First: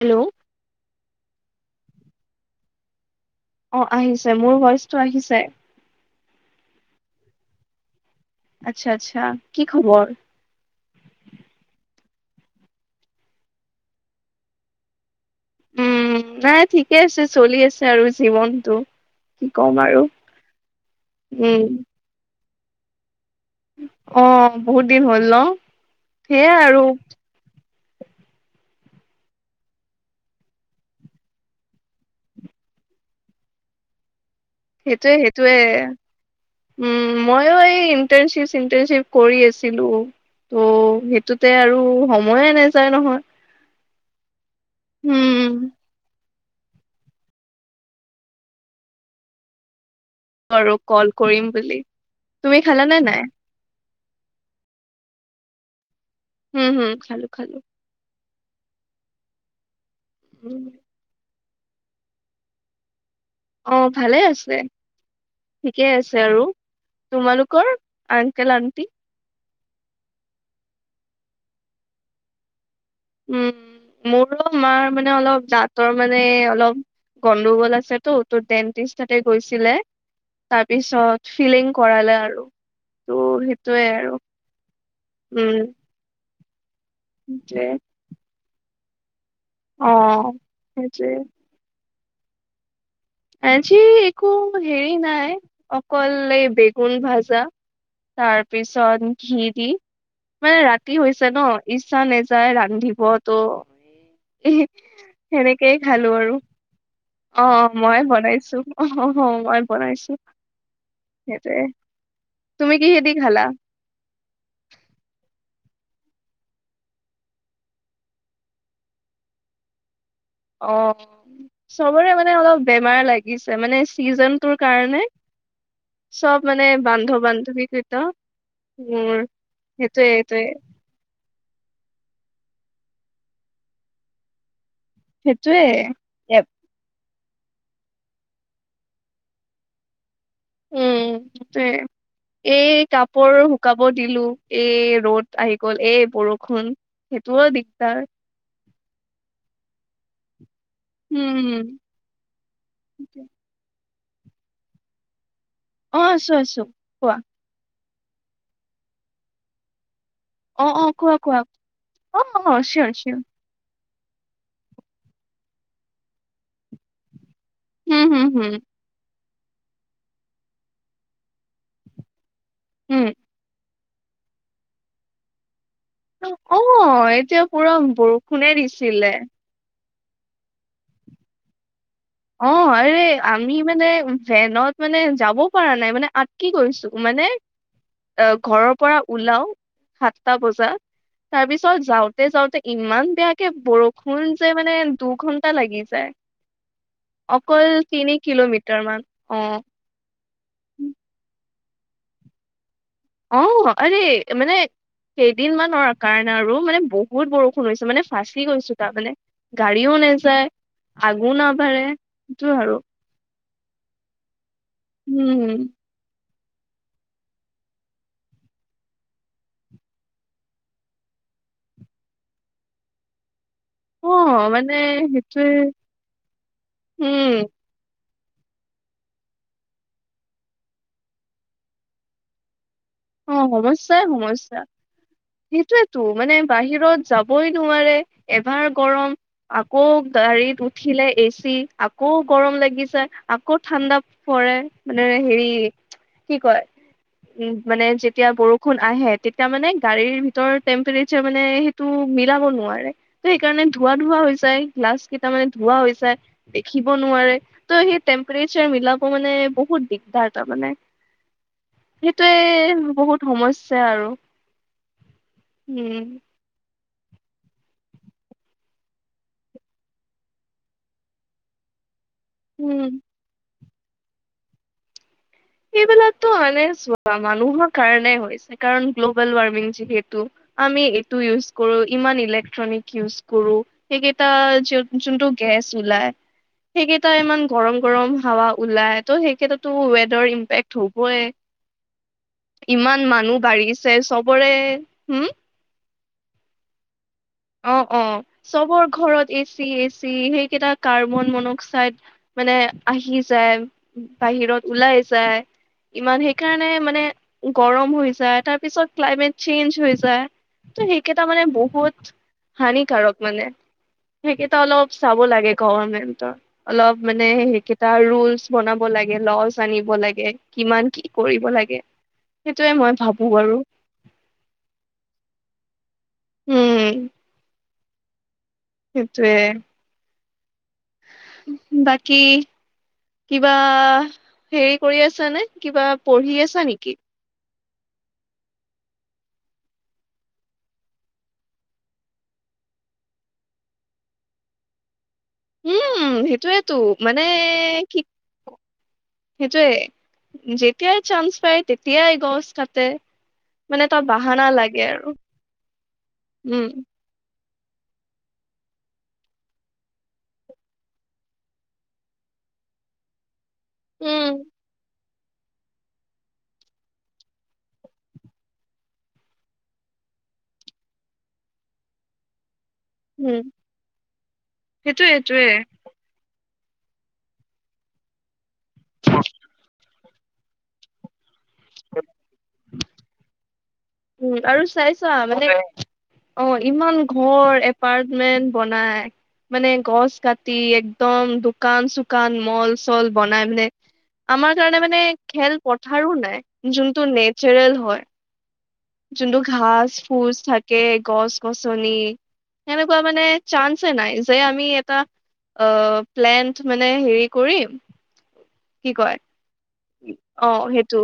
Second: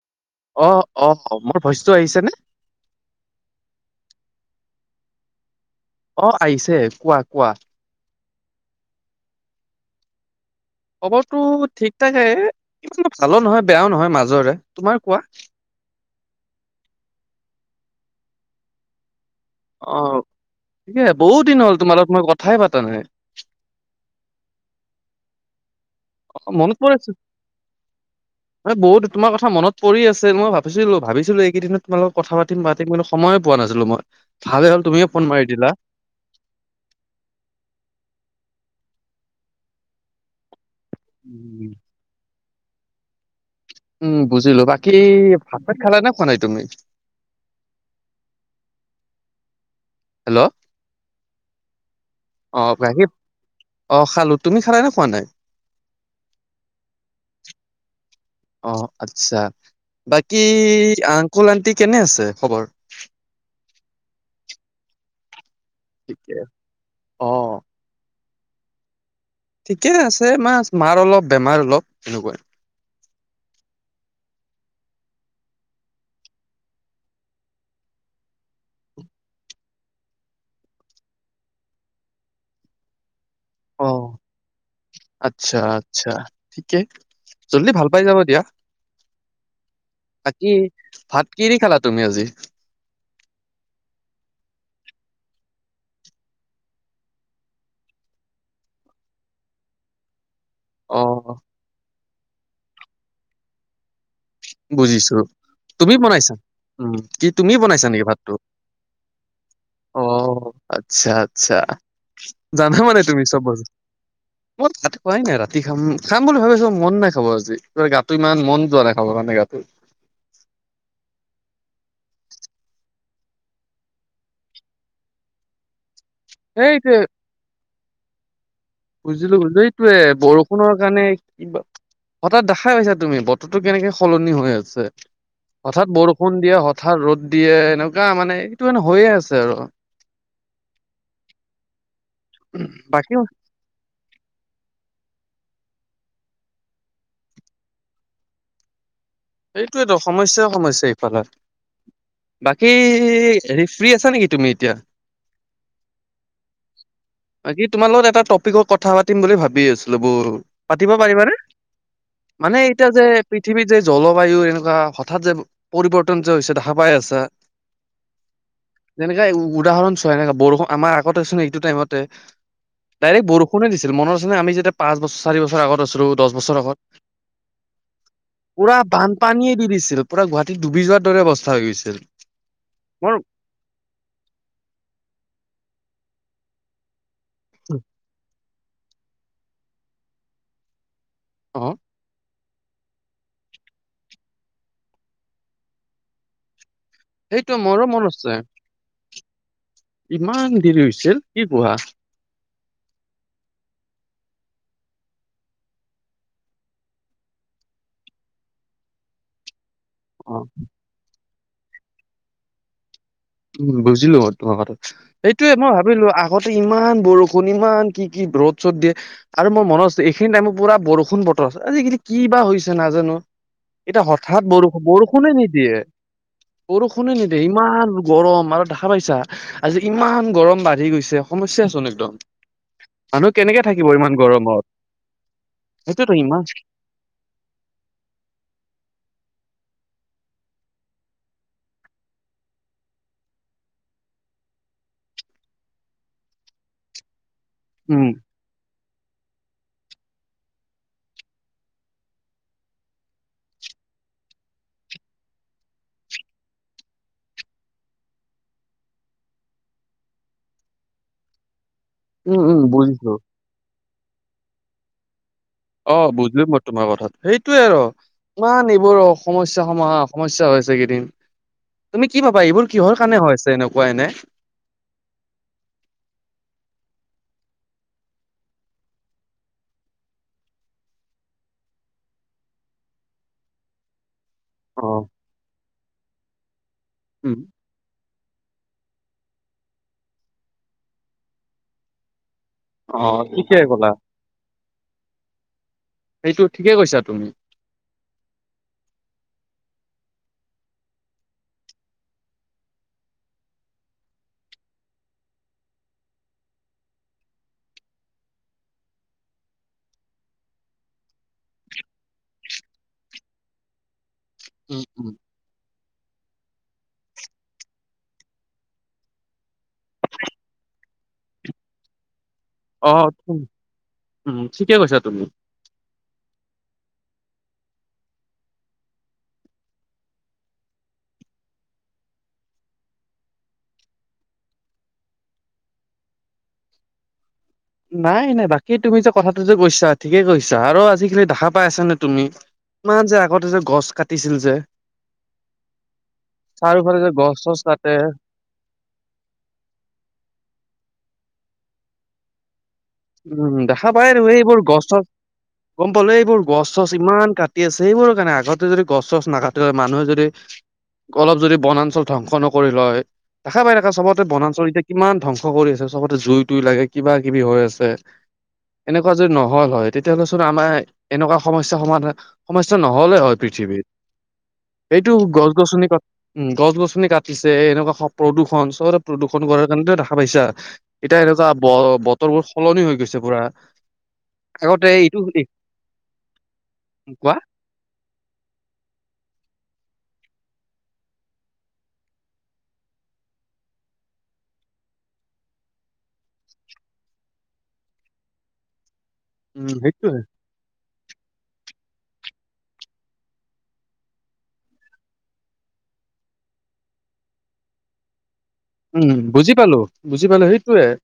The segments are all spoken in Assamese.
হেল্ল'। অ, অ' মোৰ ভইচটো আহিছেনে? অ আহিছে। মোৰ ভইচটো আহিছে অ' আহিছে। কোৱা কোৱা? আচ্ছা আচ্ছা। কি খবৰ? খবৰটো ঠিক ঠাকে ইমান ভালো নহয় বেয়াও নহয় মাজৰে তোমাৰ কোৱা। উম' নাই ঠিকে আছে, চলি আছে আৰু জীৱনতটো। অ' ঠিকে, বহুত দিন হ'ল তোমাৰ লগত মই কথাই পাতা নাই। ' অ বহুত দিন হ'ল ন। অ', সেইয়াই মনত আৰু পৰিছে [unintelligible] মানে বহুত তোমাৰ কথা মনত পৰি আছে। মই ভাবিছিলো ভাবিছিলো এইকেইদিনত তোমাৰ লগ কথা পাতিম পাতিম। কিন্ত সময় পোৱা নাছিলো মই। ভালে হ'ল তুমিয়ে সেইটোয়ে, ফোন মাৰি সেইটোয়ে। দিলা। উম, মইও এই ইণ্টাৰশ্বিপ- ইন্তাৰশ্বিপ কৰি আছিলো। ত' সেইটোতে আৰু সময়ে নাযায় নহয়। উম' বুজিলো বাকী উম ভাত-ভাত খালা না? খোৱা নাই তুমি। হেল্ল' আৰু কল কৰিম বুলি। তুমি অ', খালা নে বাকী নাই? অ' খালো তুমি খালা নে খোৱা নাই? উম হম খালো খালো অ' আচ্ছা। বাকী উম, আংকুল-আণ্টি কেনে আছে খবৰ? অ' ভালে আছে, ঠিকে আছে আৰু অ তোমালোকৰ? আন আণ্টি। ঠিকে আছে মা, মাৰ অলপ বেমাৰ অলপ এনেকুৱাই। উম'মোৰো মাৰ মানে অলপ দাতৰ মানে অলপ গণ্ডগোল আছেতো, তোৰ ডেন্টিষ্ট তাতে গৈছিলে। তাৰপিছত ফিলিং কৰালে আৰু। ত সেইটোয়ে অ আৰু, আচ্ছা উম। আচ্ছা ঠিকে সেইটোৱে জল্দি ভাল পাই যাব দিয়া। অ বাকী সেইটোৱে ভাত কি দি খালা তুমি আজি? আজি একো হেৰি নাই অকল এই বেগুন ভাজা। তাৰপিছত ঘি দি মানে ৰাতি অ হৈছে ন, ইচ্ছা নাযায় ৰান্ধিব ত বুজিছো। সেনেকেই তুমি খালো আৰু বনাইছা? উম' কি অ তুমি অ, বনাইছা নি মই ভাতটো? বনাইছো অ অ, মই বনাইছো অ' আচ্ছা, আচ্ছা। সেইটোয়ে জানা মানে কিহেদি তুমি খালা চব মই ক'ত ভাত খোৱাই নাই ৰাতি। খাম খাম বুলি ভাবিছোঁ মন নাই খাব আজি ত গাটো ইমান মন যোৱা নাখাব মানে গাটো। অ' চবৰে মানে অলপ বেমাৰ লাগিছে, মানে চিজনটোৰ কাৰণে। চব মানে বান্ধ-বান্ধৱীকিতা বুজিলোঁ, বুজিলোঁ। এইটোয়ে এ বৰষুণৰ কাৰণে হঠাৎ দেখাই পাইছা তুমি বতৰটো কেনেকে সলনি হৈ আছে। সেইটোয়ে হঠাৎ বৰষুণ এপ দিয়ে হঠাৎ ৰ'দ দিয়ে। এনেকুৱা মানে এইটো মানে হৈয়ে আছে আৰু। উম'এই বাকী কাপোৰ শুকাব দিলোঁ এই ৰ'দ আহি গ'ল এই বৰষুণ সেইটোও দিগদাৰ। সেইটোয়েতো সমস্যাই-সমস্যা ইফালে। উম বাকী হেৰি ফ্ৰী আছা নেকি তুমি এতিয়া? অ' আছোঁ, আছোঁ কোৱা? বাকী তোমাৰ লগত এটা টপিকৰ কথা পাতিম বুলি ভাবি আছোঁ। অ অ পাতিব কোৱা পাৰিবা নে? কোৱা অ অ মানে চিয়ৰ এতিয়া যে চিয়ৰ পৃথিৱী যে জলবায়ু এনেকুৱা হঠাৎ যে পৰিৱৰ্তন যে হৈছে দেখা পাই আছা। উম হম হম। এনেকে উদাহৰণ চোৱা এনেকা বৰষুণ আমাৰ আগতে আছে নে এইটো টাইমতে। হম ডাইৰেক বৰষুণে দিছিল মনত আছে আমি যেতিয়া পাঁচবছৰ চাৰি বছৰ। আগত আছিলোঁ দহ অ', বছৰ আগত। এতিয়া পুৰা বৰষুণে দিছিলে। বানপানীয়েে দি দিছিল পুৰা গুৱাহাটীত ডুবি যোৱাৰ দৰে অৱস্থা হৈ গৈছিল। অ আৰে মোৰ আমি মানে ভেনত মানে যাব পৰা নাই মানে আত কি কৰিছোঁ। মানে অ ঘৰৰ পৰা ওলাও সাতটা বজাত। অ তাৰপিছত যাওঁতে যাওঁতে। ইমান বেয়াকে বৰষুণ যে মানে দুঘন্টা লাগি যায়। সেইটো অকল মোৰো মন তিনি আছে কিলোমিটাৰ মান অ। ইমান দেৰি হৈছিল কি কোৱা? অ আৰে মানে। কেইদিনমানৰ কাৰণে আৰু মানে বহুত বৰষুণ হৈছে মানে ফাঁচি গৈছো তাৰ মানে। গাড়ীও অ নাযায় আগো নাবাঢ়ে সেইটো আৰু। উম বুজিলোঁ তোমাৰ কথা সেইটোয়ে উম। মই ভাবিলোঁ- আগতে ইমান বৰষুণ ইমান কি কি ৰ'দ চ'দ দিয়ে আৰু মই মনত আছে এইখিনি টাইমৰ পুৰা বৰষুণ বতৰ আজিকালি কি বা হৈছে নাজানোঁ। এতিয়া অ' হঠাৎ মানে বৰষুণ বৰষুণে সেইটোৱে নিদিয়ে বৰষুণে উম নিদিয়ে ইমান। গৰম আৰু দেখা পাইছা আজি ইমান গৰম বাঢ়ি গৈছে সমস্যা চোন একদম। মানুহ অ' কেনেকে থাকিব সমস্যাই ইমান সমস্যা গৰমত। সেইটোয়েতো সেইটোতো মানে ইমান বাহিৰত যাবই নোৱাৰে এবাৰ গৰম আকৌ। গাড়ীত উঠিলে এচি আকৌ গৰম লাগিছে আকৌ ঠাণ্ডা পৰে মানে। হেৰি কি কয় উ মানে উম যেতিয়া বৰষুণ আহে তেতিয়া মানে। গাড়ীৰ ভিতৰ টেম্পৰেচাৰ মানে সেইটো মিলাব নোৱাৰে ত সেইকাৰণে ধোৱা ধোৱা হৈ যায়। গিলাছ মানে ধোঁৱা হৈ যায়, দেখিব নোৱাৰে, ত সেই টেম্পেৰেছাৰ মিলাব মানে বহুত। দিগদাৰ তাৰমানে, উম উম সেইটোৱে বুজিছো বহুত সমস্যা আৰু অ উম বুজিলোঁ মই তোমাৰ কথা সেইটোয়ে আৰু। ইমা নিবোৰ সমস্যা সমা সমস্যা হৈছে কেইদিন তুমি কি ভাবা? এইবোৰ উম কিহৰ কাৰণে হৈ আছে এনেকুৱা এনে এইবিলাতকো মানে চোৱা মানুহৰ কাৰণে হৈছে, কাৰণ গ্ল'বেল ৱাৰ্মিং যিহেতু আমি এইটো ইউজ কৰোঁ, ইমান ইলেক্ট্ৰনিক ইউজ কৰোঁ অ সেই- যোনটো গেছ ওলাই সেইকেইটা উম ইমান গৰম, গৰম হাৱা ওলাই ত' সেই ক্ষেত্ৰতো ৱেডাৰ ইম্পেক্ট হ'বই। অ ইমান মানুহ ঠিকে ক'লা বাঢ়িছে চবৰে। হুম সেইটো ঠিকে কৈছা তুমি অ অ চবৰ ঘৰত এচি এ চি সেইকেইটা কাৰ্বন মনক্সাইড মানে আহি যায় বাহিৰত ওলাই যায়। ইমান সেইকাৰণে মানে গৰম হৈ যায় তাৰপিছত ক্লাইমেট চেইঞ্জ হৈ যায়। ত সেইকেইটা মানে বহুত হানিকাৰক মানে সেইকেইটা উম অলপ উম চাব লাগে ক এনে অলপ মানে সেইকেইটা ৰোলচ বনাব লাগে, ললচ আনিব লাগে কিমান কি কৰিব লাগে। সেইটোয়ে মই অঁ ভাবো আৰু উম ঠিকে কৈছা তুমি। উম সেইটোৱে। বাকী কিবা হেৰি কৰি আছা নে কিবা পঢ়ি আছা নেকি? নাই নাই বাকী তুমি যে কথাটো যে কৈছা ঠিকেই কৈছা আৰু আজি খালি দেখা পাই আছা নে তুমি কিমান যে আগতে যে গছ কাটিছিল যে উম সেইটোয়েতো চাৰিওফালে যে মানে গছ চছ কাটে কি সেইটোয়ে যেতিয়াই চান্স পায় তেতিয়াই গছ কাটে- উম মানে দেখা এটা পাইথাকো বাহানা এইবোৰ লাগে গছ চছ আৰু গম পালো এইবোৰ গছ উম চছ ইমান কাট টি আছে সেইবোৰৰ কাৰণে আগতে যদি গছ চছ নাকাটিলে হয় মানুহে যদি অলপ যদি বনাঞ্চল ধ্বংস নকৰিল হয় দেখা পাই চবতে উম বনাঞ্চল এতিয়া কিমান ধ্বংস কৰি আছে চবতে জুই তুই লাগে কিবা কিবি হৈ আছে এনেকুৱা যদি নহল হয় তেতিয়াহলে চোন আমাৰ এনেকুৱা সমস্যা সমাধান সমস্যা নহ'লে হয় উম পৃথিৱীত সেইটোয়ে এইটো সেইটোয়ে গছ গছনি কটা উম গছ গছনি কাটিছে এনেকুৱা প্ৰদূষণ চবতে প্ৰদূষণ কৰাৰ কাৰণেতো এটা দেখা পাইছা এতিয়া এনেকুৱা ব বতৰবোৰ সলনি হৈ গৈছে পুৰা। উম আৰু আগতে চাইছা এইটো মানে অ ইমান কোৱা ঘৰ এপাৰ্টমেন্ট বনাই মানে গছ কাটি একদম দোকান -চোকান, মল-চল বনাই মানে আমাৰ কাৰণে মানে খেল পথাৰো নাই যোনটো নেচাৰেল হয় যোনটো উম ঘাস সেইটোয়ে ফুচ থাকে গছ গছনি সেনেকুৱা মানে চান্সে নাই যে আমি এটা অ প্লেণ্ট মানে হেৰি কৰিম কি উম কয় বুজি পালো বুজি পালো অ সেইটোয়ে সেইটো।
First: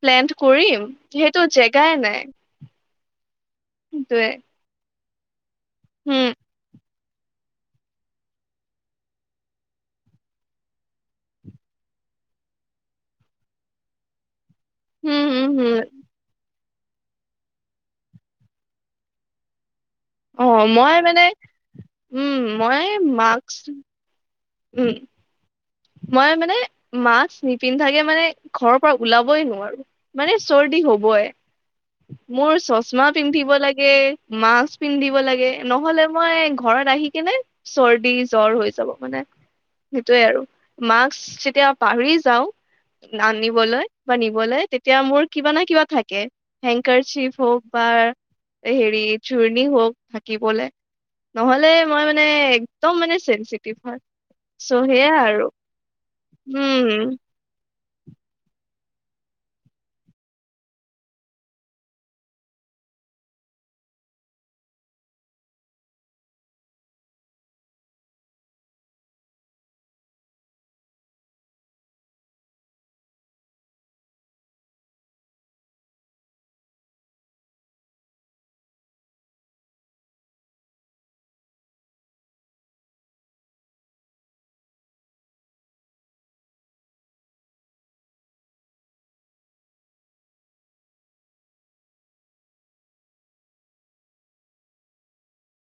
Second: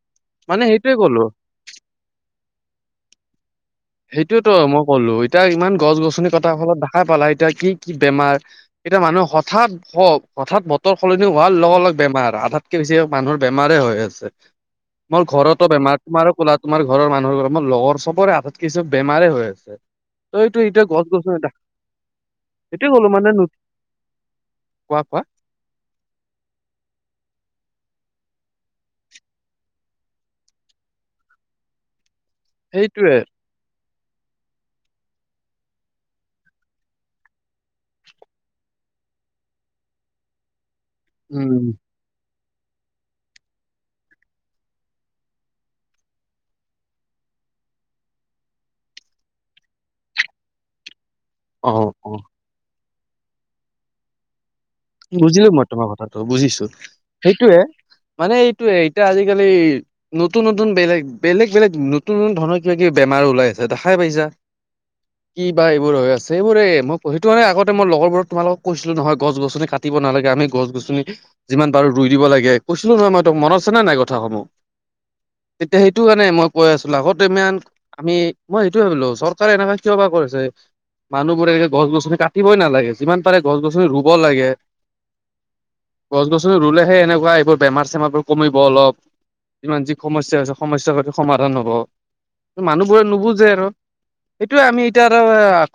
প্লেন মানে কৰিম সেইটোয়ে ক'লো যিহেতু জেগাই নাই। সেইটোৱে সেইটোয়ে তো মই ক'লো এতিয়া ইমান গছ গছনি হম কটাৰ ফলত দেখাই পালা এতিয়া কি কি বেমাৰ এতিয়া মানুহ হঠাৎ ভ হঠাৎ বতৰ সলনি হোৱাৰ লগে লগে বেমাৰ আধাতকে বেছি মানুহৰ বেমাৰ হৈ আছে। মোৰ হম হম ঘৰতো হম বেমাৰ তোমাৰো ক'লা তোমাৰ ঘৰৰ মানুহৰ কথা মোৰ লগৰ চবৰে আ কিছু বেমাৰেই হয় আছে। অ তইটোই এতিয়া মই গছ মানে গছনি দেখা নাই উম মই সেটোয়ে কলো মানে মাস্ক উম কোৱা কোৱা মই মানে মাক্স নিপিন্ধাকে মানে ঘৰৰ পৰা ওলাবই নোৱাৰো মানে চৰ্দি হবই মোৰ চশমা সেইটোয়ে পিন্ধিব লাগে লাগে মাক্স পিন্ধিব লাগে নহলে মই ঘৰত আহি কেনে চৰ্দি জ্বৰ হৈছে হৈ যাব হয়নে সেইটোৱে আৰু মাক্স যেতিয়া উম পাহৰি যাওঁ আনিবলৈ বা নিবলে তেতিয়া মোৰ কিবা নহয় কিবা থাকে। হেংকাৰ চিপ হওঁক বা হেৰি চুৰ্ণি হওঁক ধাকিবলে। নহলে অ মই অ মানে একদম মানে চেনচেটিভ হয়। চ' সেয়া আৰু বুজিলো মই তোমাৰ কথাটো বুজিছো উম সেইটোয়ে মানে এইটোয়ে এতিয়া আজি কালি নতুন নতুন বেলেগ বেলেগ বেলেগ নতুন নতুন ধন কিবা কিবি বেমাৰ ওলাই আছে দে খাই পাইছা? কি বা এইবোৰ হৈ আছে এইবোৰে মই সেইটো কাৰনে আগতে মই লগৰবোৰক, তোমালোকক কৈছিলো নহয় গছ গছনি কাট কাটিব নালাগে আমি গছ গছনি যিমান পাৰো ৰুই দিব লাগে কৈছিলো নহয় মই তাক মনত আছে নে নাই কথাসমূহ [inaudible] মানুহবোৰে এনেকে গছ-গছনি কাটিবই নালাগে যিমান পাৰে গছ-গছনি ৰুব লাগে [inaudible] গছ গছনি ৰুলেহে এনেকুৱা এইবোৰ বেমাৰ চেমাৰবোৰ কমিব অলপ যিমান যি সমস্যা আছে সমস্যাৰ পাতি সমাধান হব। মানুহবোৰে নুবুজে আৰু সেইটোয়ে আমি এতিয়া আৰু